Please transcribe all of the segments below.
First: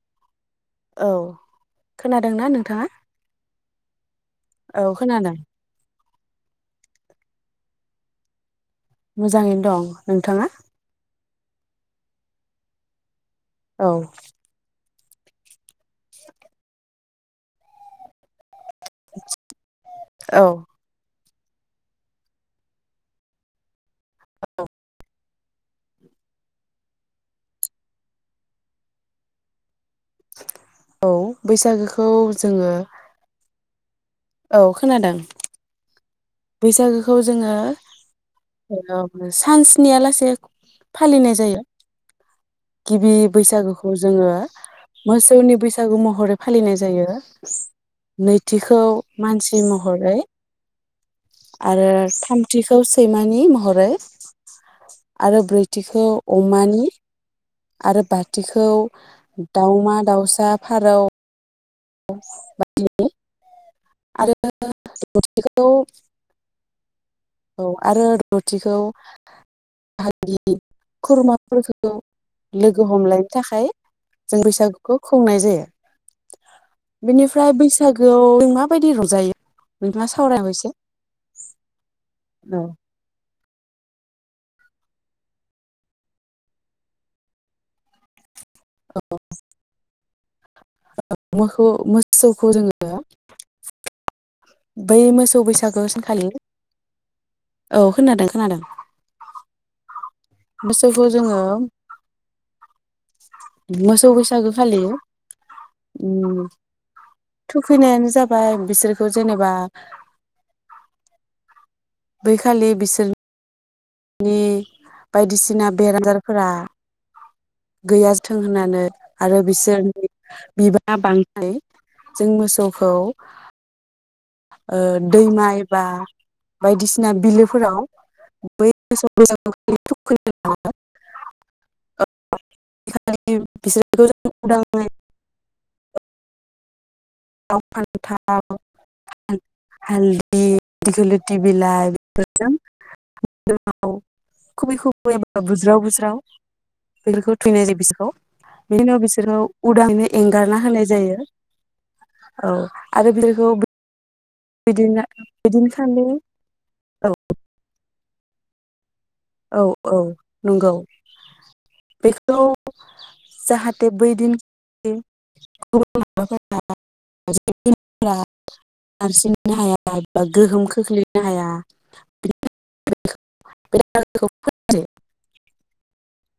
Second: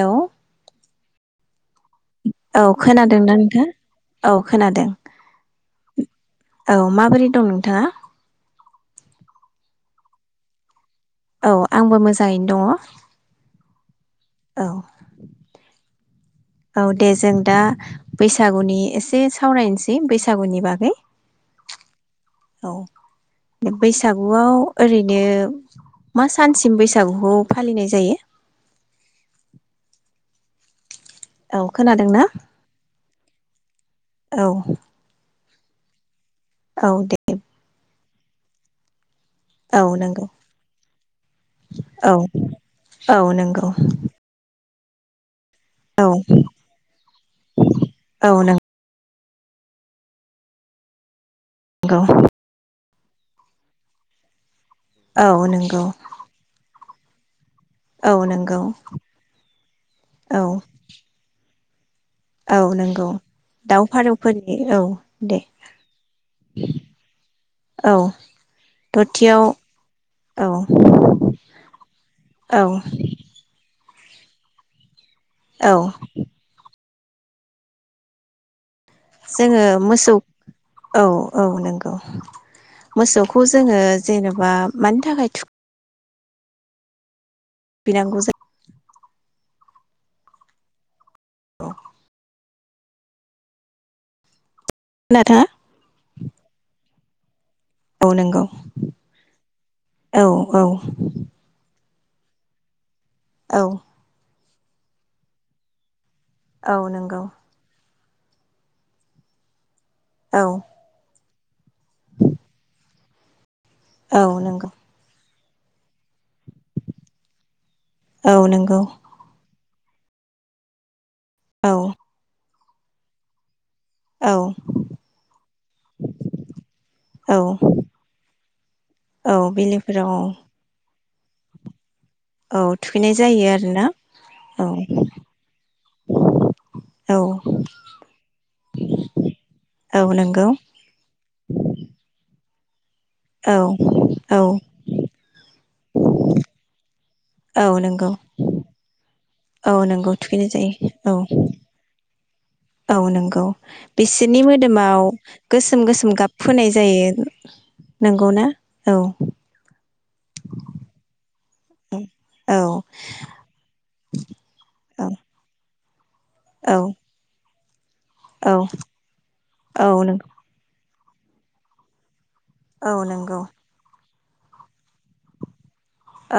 हेल' औ खोनादोंना औ नोंथाङा? खोनादोंना नोंथां औ खोनादों औ माबोरै दं नोंथाङा? मोजाङैनो दं नोंथाङा औ आंबो मोजाङैनो दङ। औ औ औ दे जों दा बैसागुनि एसे सावरायनोसै औ बैसागुनि बागै औ बैसागुआव ओरैनो मा सानसिम बैसागुखौ फालिनाय जायो? औ बैसागोखौ जोङो औ खोनादों औ बैसागोखौ दे जोङो ओ औ सानस्नि नंगौ लासे फालिनाय जायो औ गिबि औ नंगौ बैसागुखौ जोङो मोसौनि बैसागु बैसागु औ महरै फालिनाय जायो औ नैथिखौ मानसि महरै। आरो नंगौ थामथिखौ सैमानि महरै औ आरो नंगौ ब्रैथिखौ अमानि आरो औ नंगौ बाथिखौ औ दाावमा-दाउसा फारौ औ नंगौ दाउ आरो फारौफोरनि औ दे बेखौ औ आरो दथिखौ दथियाव औ बागि खुरमाफोरखौ औ लोगो हमलायनो थाखाय जों बैसागुखौ खुंनाय जायो। औ बेनिफ्राय बैसागोआव माबायदि रं जोङो मोसौ औ औ नंगौ। औ मोसौखौ जोङो जेनेबा मानि थाखाय थु खैनांगौ जायो औ जायो मोखौ मोसौखौ रोङो बै खोनादोंना मोसौ बैसागो सानखालि औ खोनादों खोनादों औ औ बोसौखौ जोङो औ मोसौ बैसागो खालि उम औ नोंगौ थुखैनायानो जाबाय बिसोरखौ जेनेबा औ बैखालि बिसोर औ नंगौ बायदिसिना बेराम आजारफोरा औ गैयाजाथों नंगौ होननानै आरो बिसोरनि बिबांआ बांथों औ होननानै जों मोसौखौ औ ओ दैमा एबा बा बायदिसिना औ बिलोफोराव बै मोसौ बैसागुखौ र' औ थुखैनाय जायो आरोना बिसोरखौ जों औ उदाङै औ लाव -फान्थाव औ हालदि नंगौ दिगिलिथि बिलाइ बेफोरजों औ औ खुबै खुबै बा बुज्राव बुज्राव बेफोरजों औ थुखैनाय जायो नंगौ बिसोरखौ बिनि उनाव बिसोरखौ औ नंगौ उदाङैनो थुखैनाय एंगारना होनाय औ जायो। औ औ आरो नंगौ बिसोरखौ बिसोरनि बिदिनो मोदोमाव गोसोम बिदिनखालि गोसोम गाब फोननाय औ जायो नंगौना औ औ औ नंगौ बेखौ औ जाहाथे बे बैदिन खालि औ गुबुन माबाफोरा जुनारफोरा औ नारसिननो औ हाया बा नंगौ गोहोम खोख्लैनो हाया औ नंगौ दागोखौ फोन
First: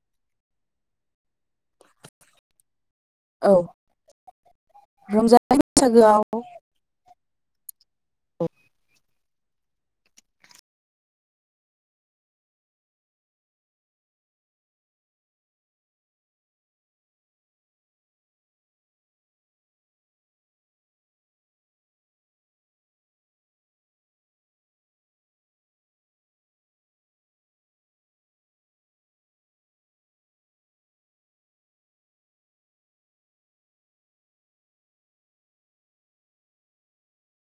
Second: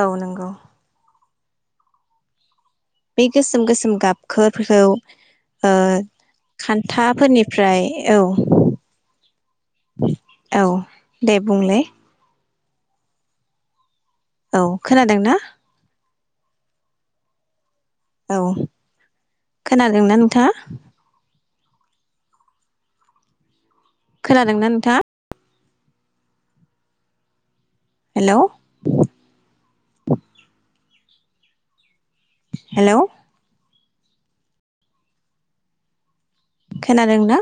औ नंगौ बे औ गोसोम गोसोम गाबफोरखौ रंजानाय ओ बैसागोआव खान्थाफोरनिफ्राय औ औ दे बुंलाय औ खोनादों ना? औ खोनादोंना नोंथाङा? खोनादों ना नोंथांआ? हेलौ हेलौ खोनादों ना?